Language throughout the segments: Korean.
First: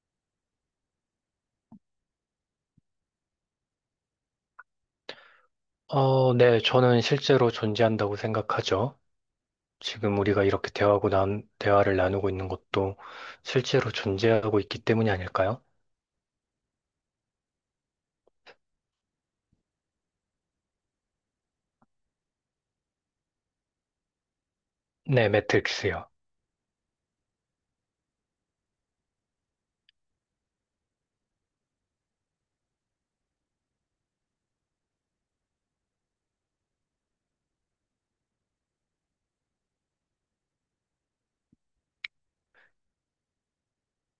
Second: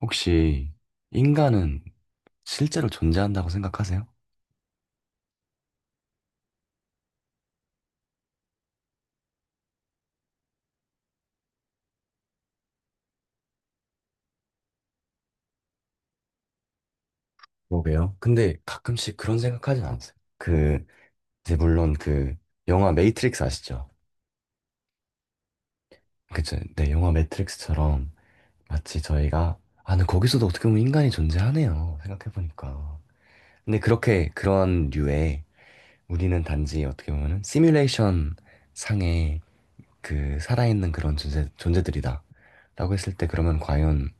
혹시 인간은 실제로 존재한다고 생각하세요? 네, 저는 실제로 존재한다고 생각하죠. 지금 우리가 이렇게 대화를 나누고 있는 것도 실제로 존재하고 있기 때문이 아닐까요? 그러게요. 근데 가끔씩 그런 생각하진 않으세요? 그, 이제 물론 그 영화 매트릭스 아시죠? 네, 매트릭스요. 그쵸? 네, 영화 매트릭스처럼 마치 저희가, 아, 근데 거기서도 어떻게 보면 인간이 존재하네요. 생각해보니까. 근데 그렇게 그런 류의, 우리는 단지 어떻게 보면은 시뮬레이션 상의 그 살아있는 그런 존재, 존재들이다라고 했을 때 그러면 과연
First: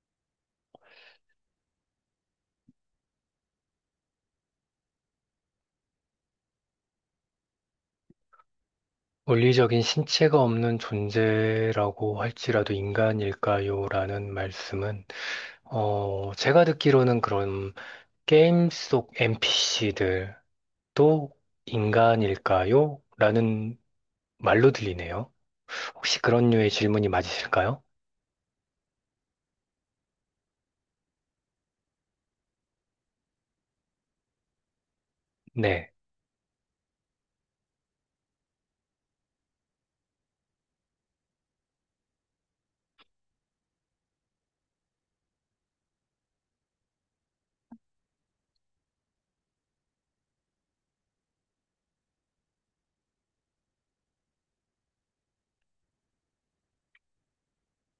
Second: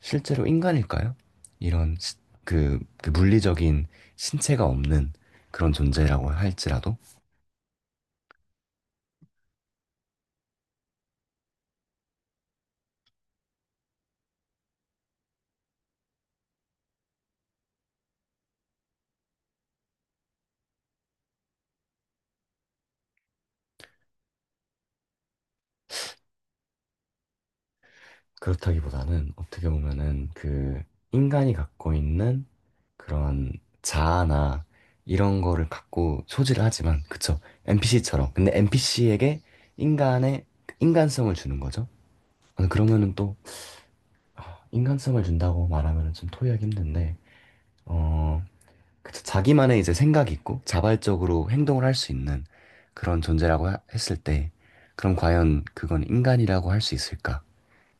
실제로 인간일까요? 이런 시- 그 물리적인 신체가 없는 그런 존재라고 할지라도. 물리적인 신체가 없는 존재라고 할지라도 인간일까요? 라는 말씀은, 제가 듣기로는 그런 게임 속 NPC들도 인간일까요? 라는 말로 들리네요. 혹시 그런 류의 질문이 맞으실까요? 그렇다기보다는 어떻게 보면은 그 인간이 갖고 있는 그런 자아나 이런 거를 네. 갖고 소지를 하지만, 그쵸, NPC처럼. 근데 NPC에게 인간의 인간성을 주는 거죠. 아, 그러면은 또, 아, 인간성을 준다고 말하면은 좀 토의하기 힘든데 어 그쵸. 자기만의 이제 생각이 있고 자발적으로 행동을 할 수 있는 그런 존재라고 했을 때, 그럼 과연 그건 인간이라고 할 수 있을까에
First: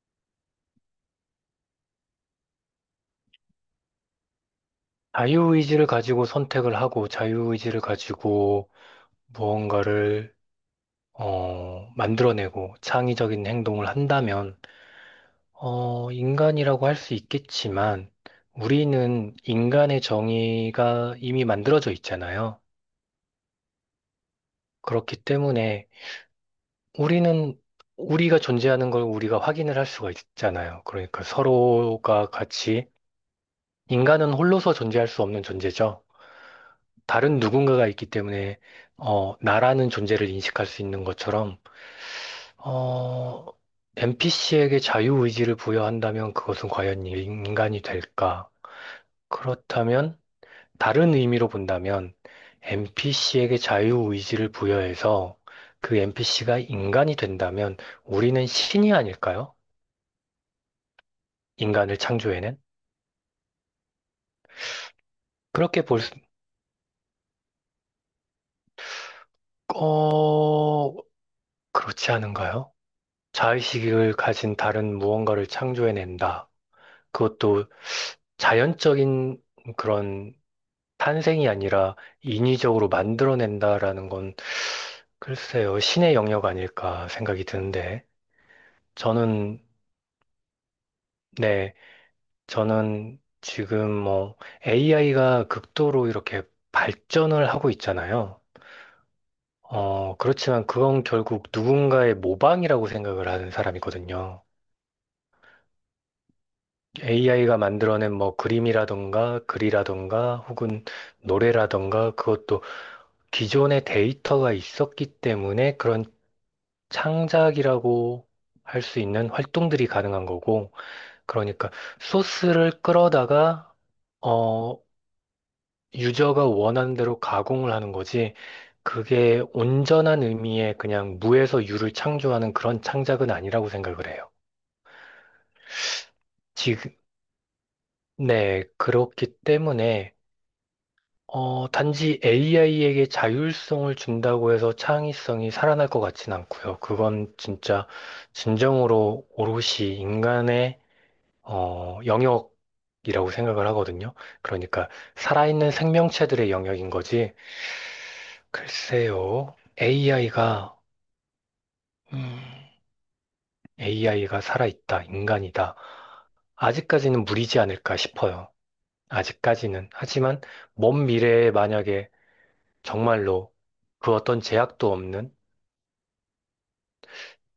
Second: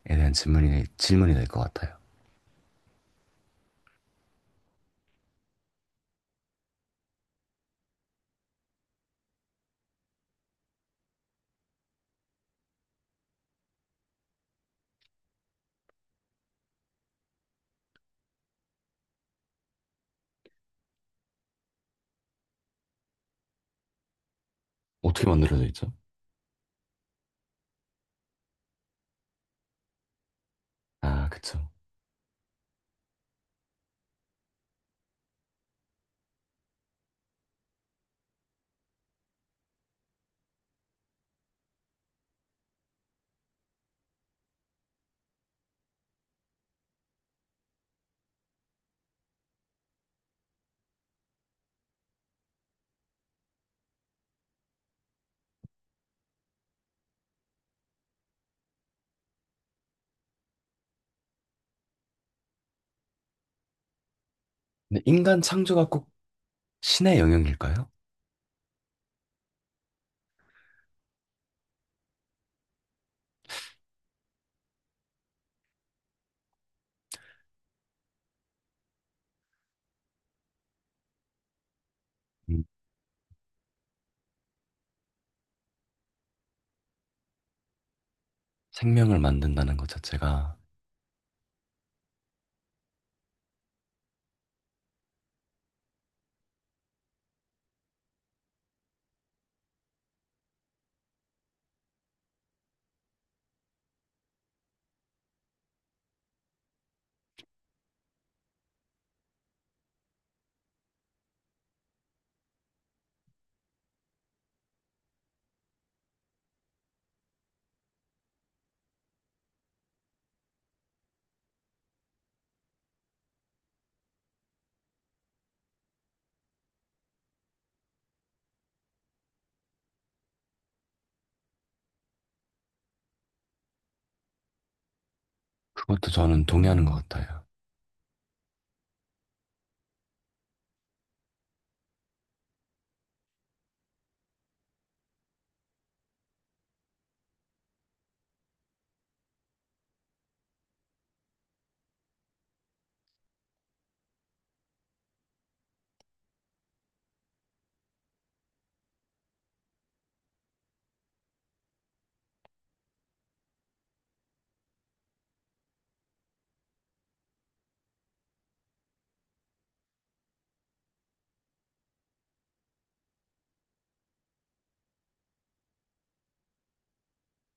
대한 질문이 될 것 같아요. 자유의지를 가지고 선택을 하고 자유의지를 가지고 무언가를 만들어내고 창의적인 행동을 한다면 인간이라고 할 수 있겠지만 우리는 인간의 정의가 이미 만들어져 있잖아요. 그렇기 어떻게 만들어져 때문에 있죠? 우리는 우리가 존재하는 걸 우리가 확인을 할 수가 있잖아요. 그러니까 아, 그쵸. 서로가 같이 인간은 홀로서 존재할 수 없는 존재죠. 다른 누군가가 있기 때문에 나라는 존재를 인식할 수 있는 것처럼 어, NPC에게 자유의지를 부여한다면 그것은 과연 인간이 될까? 그렇다면 다른 의미로 본다면 NPC에게 자유의지를 부여해서 그 NPC가 인간이 된다면 우리는 신이 아닐까요? 인간을 창조해낸? 근데 인간 그렇게 창조가 볼 꼭 수, 신의 영역일까요? 어, 그렇지 않은가요? 자의식을 가진 다른 무언가를 창조해낸다. 그것도 자연적인 그런 탄생이 아니라 음, 인위적으로 만들어낸다라는 건 글쎄요, 신의 영역 아닐까 생각이 드는데 생명을 저는 만든다는 것 자체가. 네, 저는 지금 뭐 AI가 극도로 이렇게 발전을 하고 있잖아요. 그렇지만 그건 결국 누군가의 모방이라고 생각을 하는 사람이거든요. AI가 만들어낸 뭐 그림이라던가 글이라던가 혹은 노래라던가 그것도 기존의 데이터가 있었기 때문에 그런 창작이라고 할 수 있는 활동들이 가능한 거고, 그러니까 소스를 끌어다가, 어, 유저가 원하는 대로 가공을 하는 거지, 그게 온전한 의미의 그냥 무에서 유를 창조하는 그런 창작은 아니라고 생각을 해요. 그것도 저는 동의하는 지금, 것 같아요. 네, 그렇기 때문에 단지 AI에게 자율성을 준다고 해서 창의성이 살아날 것 같진 않고요. 그건 진짜 진정으로 오롯이 인간의 영역이라고 생각을 하거든요. 그러니까 살아있는 생명체들의 영역인 거지. 글쎄요, AI가 AI가 살아있다, 인간이다. 아직까지는 무리지 않을까 싶어요. 아직까지는. 하지만 먼 미래에 만약에 정말로 그 어떤 제약도 없는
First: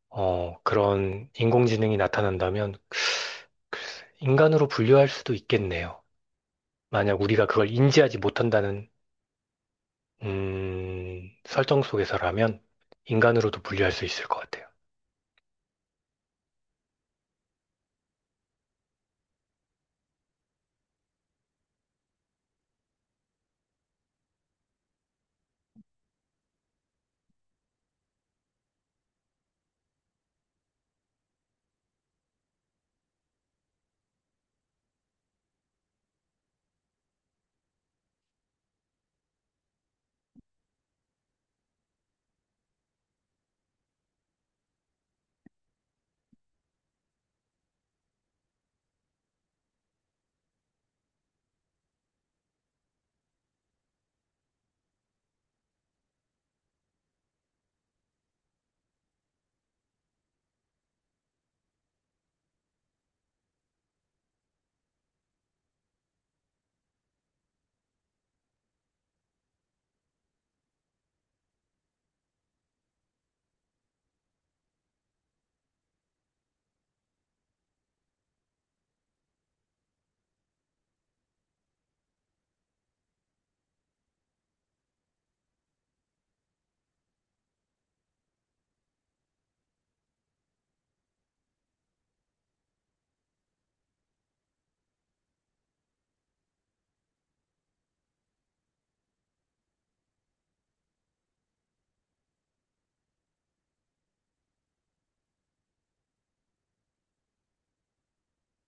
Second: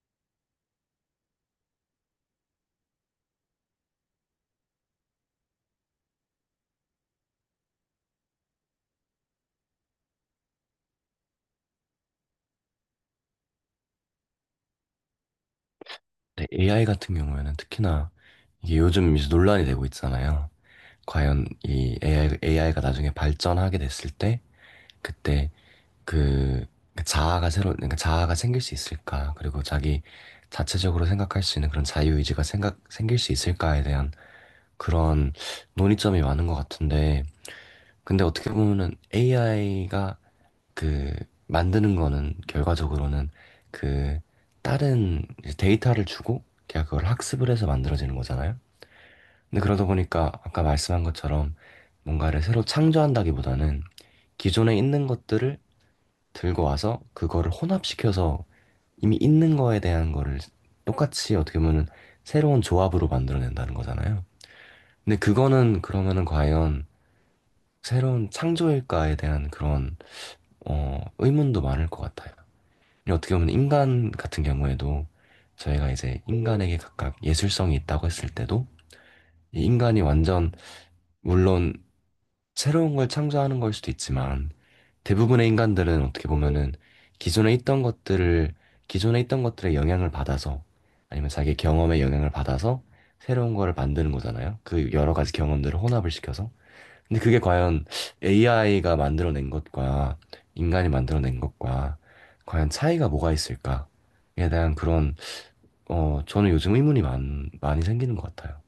그런 인공지능이 나타난다면 인간으로 분류할 수도 있겠네요. 만약 우리가 그걸 인지하지 못한다는 설정 속에서라면 인간으로도 분류할 수 있을 것 같아요. 근데 AI 같은 경우에는 특히나 이게 요즘 이제 논란이 되고 있잖아요. 과연 이 AI가 나중에 발전하게 됐을 때, 그때 그 그러니까 자아가 생길 수 있을까? 그리고 자기 자체적으로 생각할 수 있는 그런 자유의지가 생각 생길 수 있을까에 대한 그런 논의점이 많은 것 같은데, 근데 어떻게 보면은 AI가 그 만드는 거는 결과적으로는 그 다른 이제 데이터를 주고 걔가 그걸 학습을 해서 만들어지는 거잖아요. 근데 그러다 보니까 아까 말씀한 것처럼 뭔가를 새로 창조한다기보다는 기존에 있는 것들을 들고 와서 그거를 혼합시켜서 이미 있는 거에 대한 거를 똑같이 어떻게 보면은 새로운 조합으로 만들어낸다는 거잖아요. 근데 그거는 그러면은 과연 새로운 창조일까에 대한 그런, 의문도 많을 것 같아요. 근데 어떻게 보면 인간 같은 경우에도, 저희가 이제 인간에게 각각 예술성이 있다고 했을 때도, 이 인간이 완전, 물론 새로운 걸 창조하는 걸 수도 있지만 대부분의 인간들은 어떻게 보면은 기존에 있던 것들을, 기존에 있던 것들의 영향을 받아서, 아니면 자기 경험의 영향을 받아서 새로운 거를 만드는 거잖아요. 그 여러 가지 경험들을 혼합을 시켜서. 근데 그게 과연 AI가 만들어낸 것과 인간이 만들어낸 것과 과연 차이가 뭐가 있을까에 대한 그런, 저는 요즘 의문이 많이 생기는 것 같아요.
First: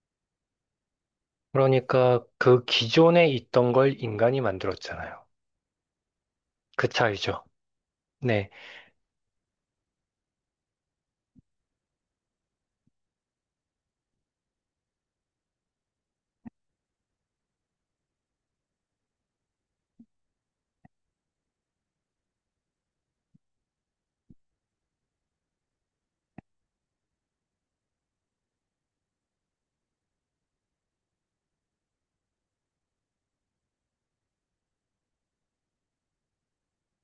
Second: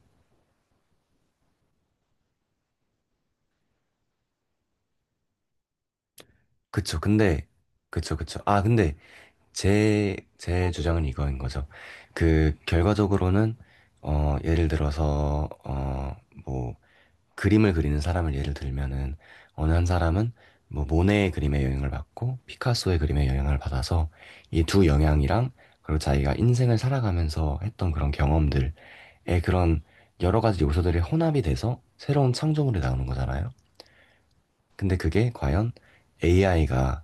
그러니까 그 기존에 있던 걸 인간이 만들었잖아요. 그 그쵸. 차이죠. 근데, 그쵸, 그쵸. 네. 아, 근데 제 주장은 이거인 거죠. 결과적으로는, 예를 들어서, 뭐, 그림을 그리는 사람을 예를 들면은, 어느 한 사람은, 뭐, 모네의 그림에 영향을 받고, 피카소의 그림에 영향을 받아서, 이 두 영향이랑, 그리고 자기가 인생을 살아가면서 했던 그런 경험들의 그런 여러 가지 요소들이 혼합이 돼서 새로운 창조물이 나오는 거잖아요. 근데 그게 과연 AI가,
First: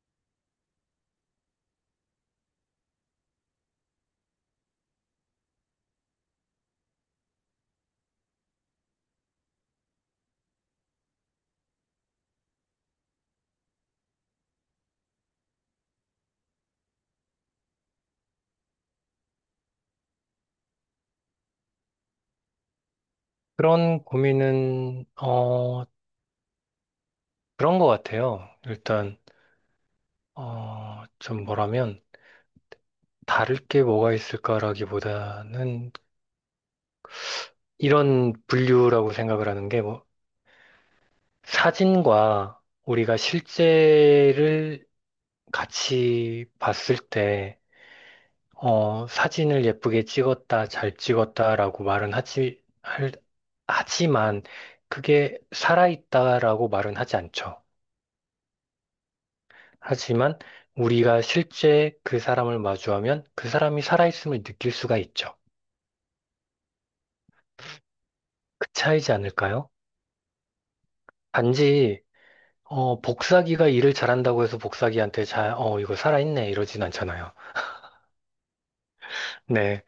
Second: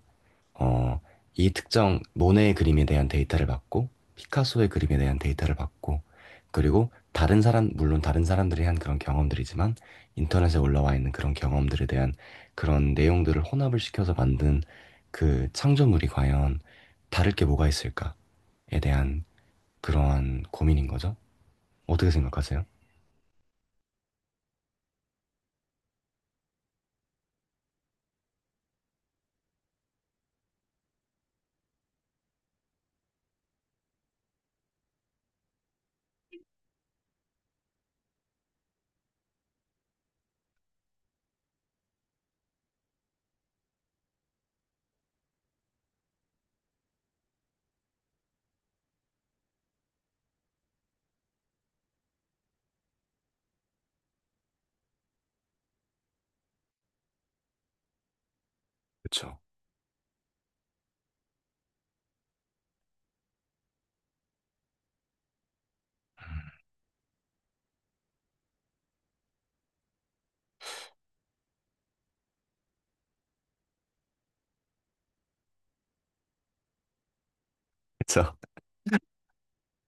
어, 이 특정 모네의 그림에 대한 데이터를 받고, 피카소의 그림에 대한 데이터를 받고, 그리고 다른 사람 물론 다른 사람들이 한 그런 경험들이지만 인터넷에 올라와 있는 그런 경험들에 대한 그런 내용들을 혼합을 시켜서 만든 그 창조물이 과연 다를 게 뭐가 있을까에 대한 그러한 고민인 거죠. 어떻게 생각하세요? 그런 고민은 그런 것 같아요. 일단 좀 뭐라면 다를 게 뭐가 있을까라기보다는 이런 분류라고 생각을 하는 게 뭐 사진과 우리가 실제를 같이 봤을 때 사진을 예쁘게 찍었다, 잘 찍었다라고 말은 하지 하지만 그게 살아있다라고 말은 하지 않죠. 그쵸. 하지만 우리가 실제 그 사람을 마주하면 그 사람이 살아있음을 느낄 수가 있죠. 그 차이지 않을까요? 단지 복사기가 일을 잘한다고 해서 복사기한테 이거 살아있네, 이러진 않잖아요. 그쵸. 네.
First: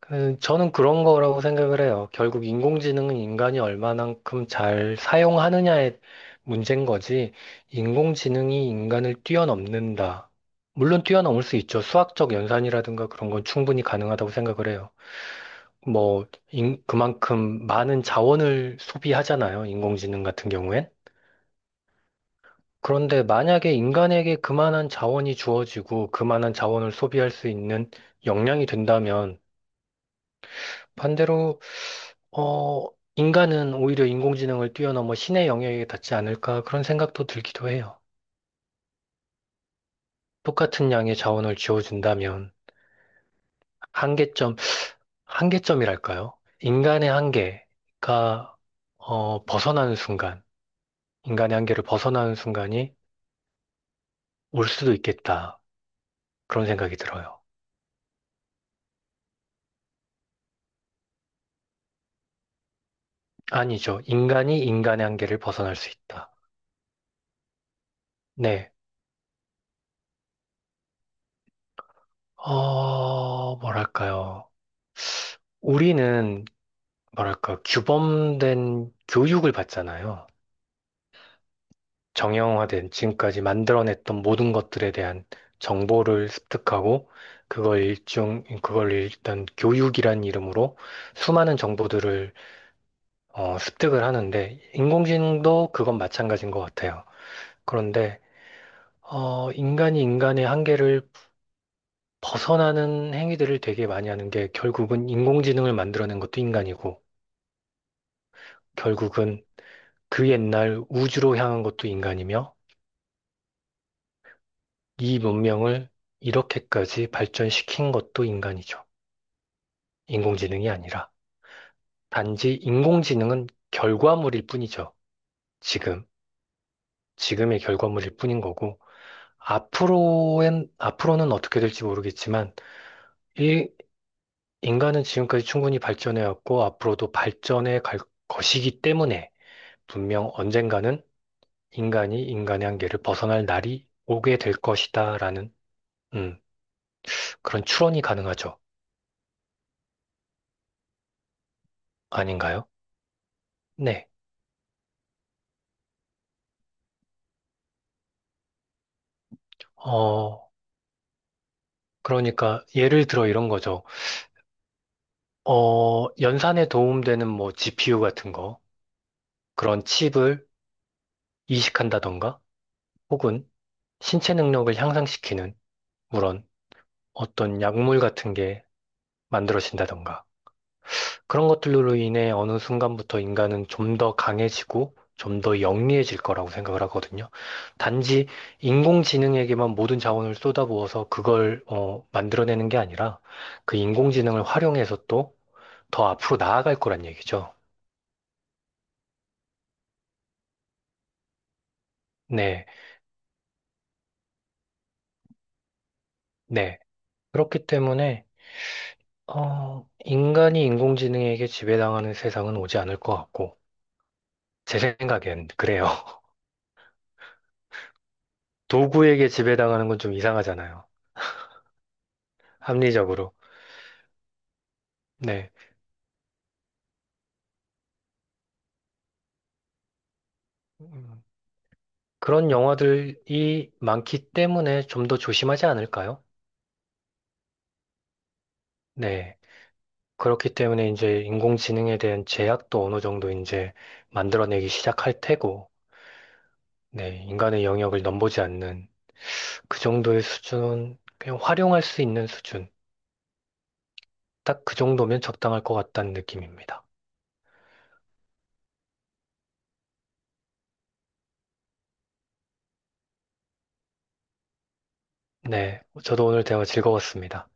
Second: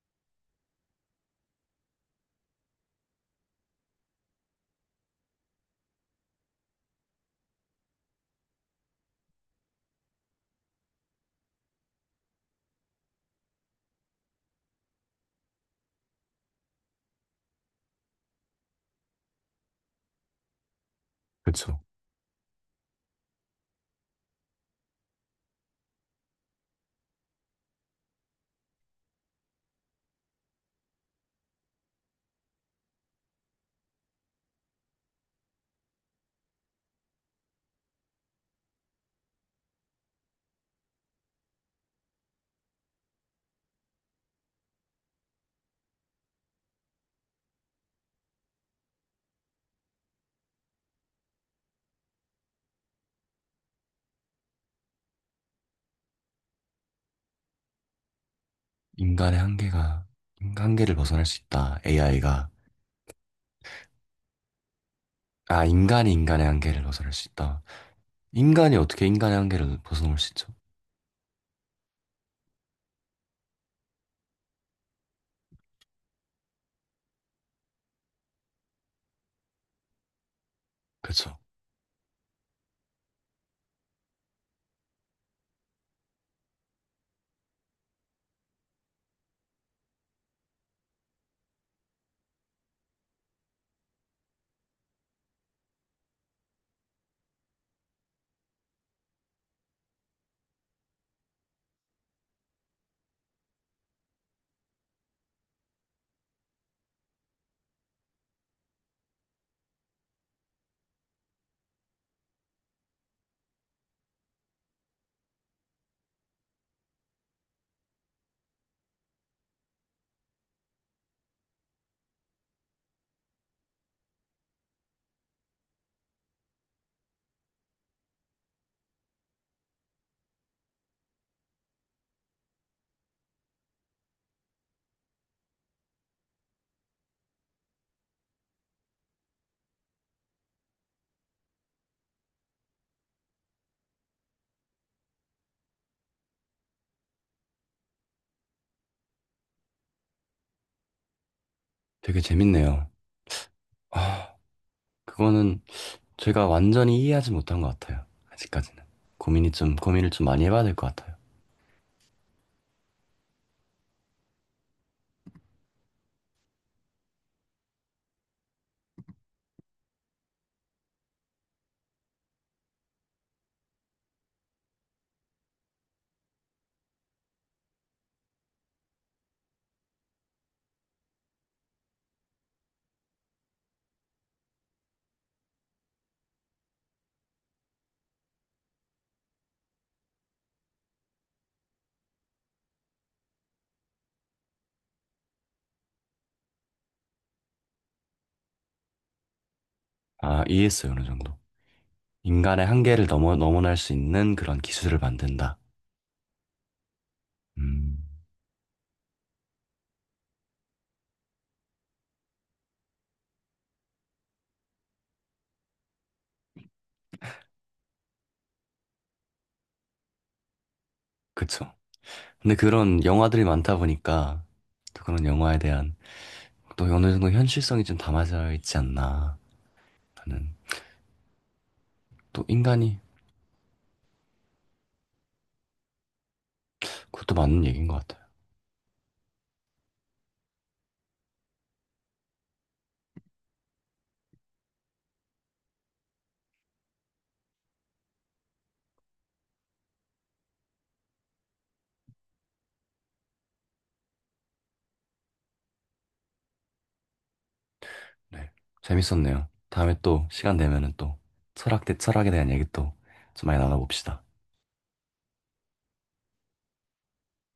저는 그런 거라고 생각을 해요. 결국 인공지능은 인간이 얼마만큼 잘 사용하느냐의 문제인 거지, 인공지능이 인간을 뛰어넘는다. 물론 뛰어넘을 수 있죠. 수학적 연산이라든가 그런 건 충분히 가능하다고 생각을 해요. 뭐, 그만큼 많은 자원을 소비하잖아요. 인공지능 같은 경우엔. 그쵸. 그런데 만약에 인간에게 그만한 자원이 주어지고 그만한 자원을 소비할 수 있는 역량이 된다면 반대로 어 인간은 오히려 인공지능을 뛰어넘어 신의 영역에 닿지 않을까 그런 생각도 들기도 해요. 똑같은 양의 자원을 지어준다면 한계점, 한계점이랄까요? 인간의 한계가 벗어나는 순간, 인간의 한계를 벗어나는 순간이 올 수도 있겠다. 그런 생각이 들어요. 인간의 한계가 인간 한계를 벗어날 수 있다. AI가. 아니죠. 인간이 인간의 한계를 아, 벗어날 수 인간이 있다. 인간의 한계를 벗어날 수 있다. 네. 인간이 어떻게 인간의 한계를 벗어넘을 수 있죠? 뭐랄까요. 우리는, 뭐랄까, 규범된 교육을 받잖아요. 그쵸. 정형화된 지금까지 만들어냈던 모든 것들에 대한 정보를 습득하고, 그걸 일단 교육이란 이름으로 수많은 정보들을 습득을 하는데, 인공지능도 그건 마찬가지인 것 같아요. 그런데, 인간이 인간의 한계를 벗어나는 행위들을 되게 많이 하는 게 결국은 인공지능을 만들어낸 것도 인간이고, 결국은 그 옛날 우주로 향한 것도 인간이며 이 문명을 이렇게까지 발전시킨 것도 인간이죠. 인공지능이 아니라. 단지 인공지능은 결과물일 뿐이죠. 지금, 지금의 결과물일 뿐인 거고, 앞으로는 어떻게 될지 모르겠지만, 이 인간은 지금까지 충분히 발전해왔고, 앞으로도 발전해 갈 것이기 때문에, 분명 언젠가는 인간이 인간의 한계를 벗어날 날이 오게 될 것이다라는 음, 그런 추론이 가능하죠. 되게 아닌가요? 재밌네요. 네. 아, 그거는 제가 완전히 이해하지 못한 것 같아요. 아직까지는. 고민을 좀 많이 어, 해봐야 될 것 같아요. 그러니까 예를 들어 이런 거죠. 연산에 도움되는 뭐 GPU 같은 거, 그런 칩을 이식한다던가, 혹은 신체 능력을 향상시키는, 물론 어떤 약물 같은 게 만들어진다던가. 그런 것들로 인해 어느 순간부터 인간은 좀 더 강해지고 좀 더 영리해질 거라고 생각을 하거든요. 단지 인공지능에게만 모든 자원을 쏟아부어서 그걸 만들어내는 게 아니라 그 인공지능을 활용해서 또 더 앞으로 나아갈 거란 얘기죠. 아, 이해했어요. 어느 정도. 인간의 네, 한계를 넘어날 수 있는 그런 기술을 만든다. 네. 그렇기 음, 때문에 인간이 인공지능에게 지배당하는 세상은 오지 않을 것 같고 제 생각엔 그래요. 도구에게 지배당하는 건 좀 이상하잖아요. 그쵸. 근데 그런 합리적으로. 영화들이 많다 보니까, 또 그런 네. 영화에 대한 또 어느 정도 현실성이 좀 담아져 있지 않나 하는. 음. 또 그런 인간이, 영화들이 많기 때문에 좀 더 조심하지 않을까요? 그것도 맞는 얘기인 것 같아요. 네. 그렇기 때문에 이제 인공지능에 대한 제약도 어느 정도 이제 만들어내기 시작할 테고, 네. 인간의 영역을 넘보지 않는 그 정도의 수준은 그냥 활용할 수 있는 수준. 딱 그 정도면 적당할 것 같다는 느낌입니다. 네. 재밌었네요. 다음에 또 시간 되면은 또 철학 대 철학에 대한 얘기 또 좀 많이 나눠봅시다. 네. 저도 오늘 대화 즐거웠습니다.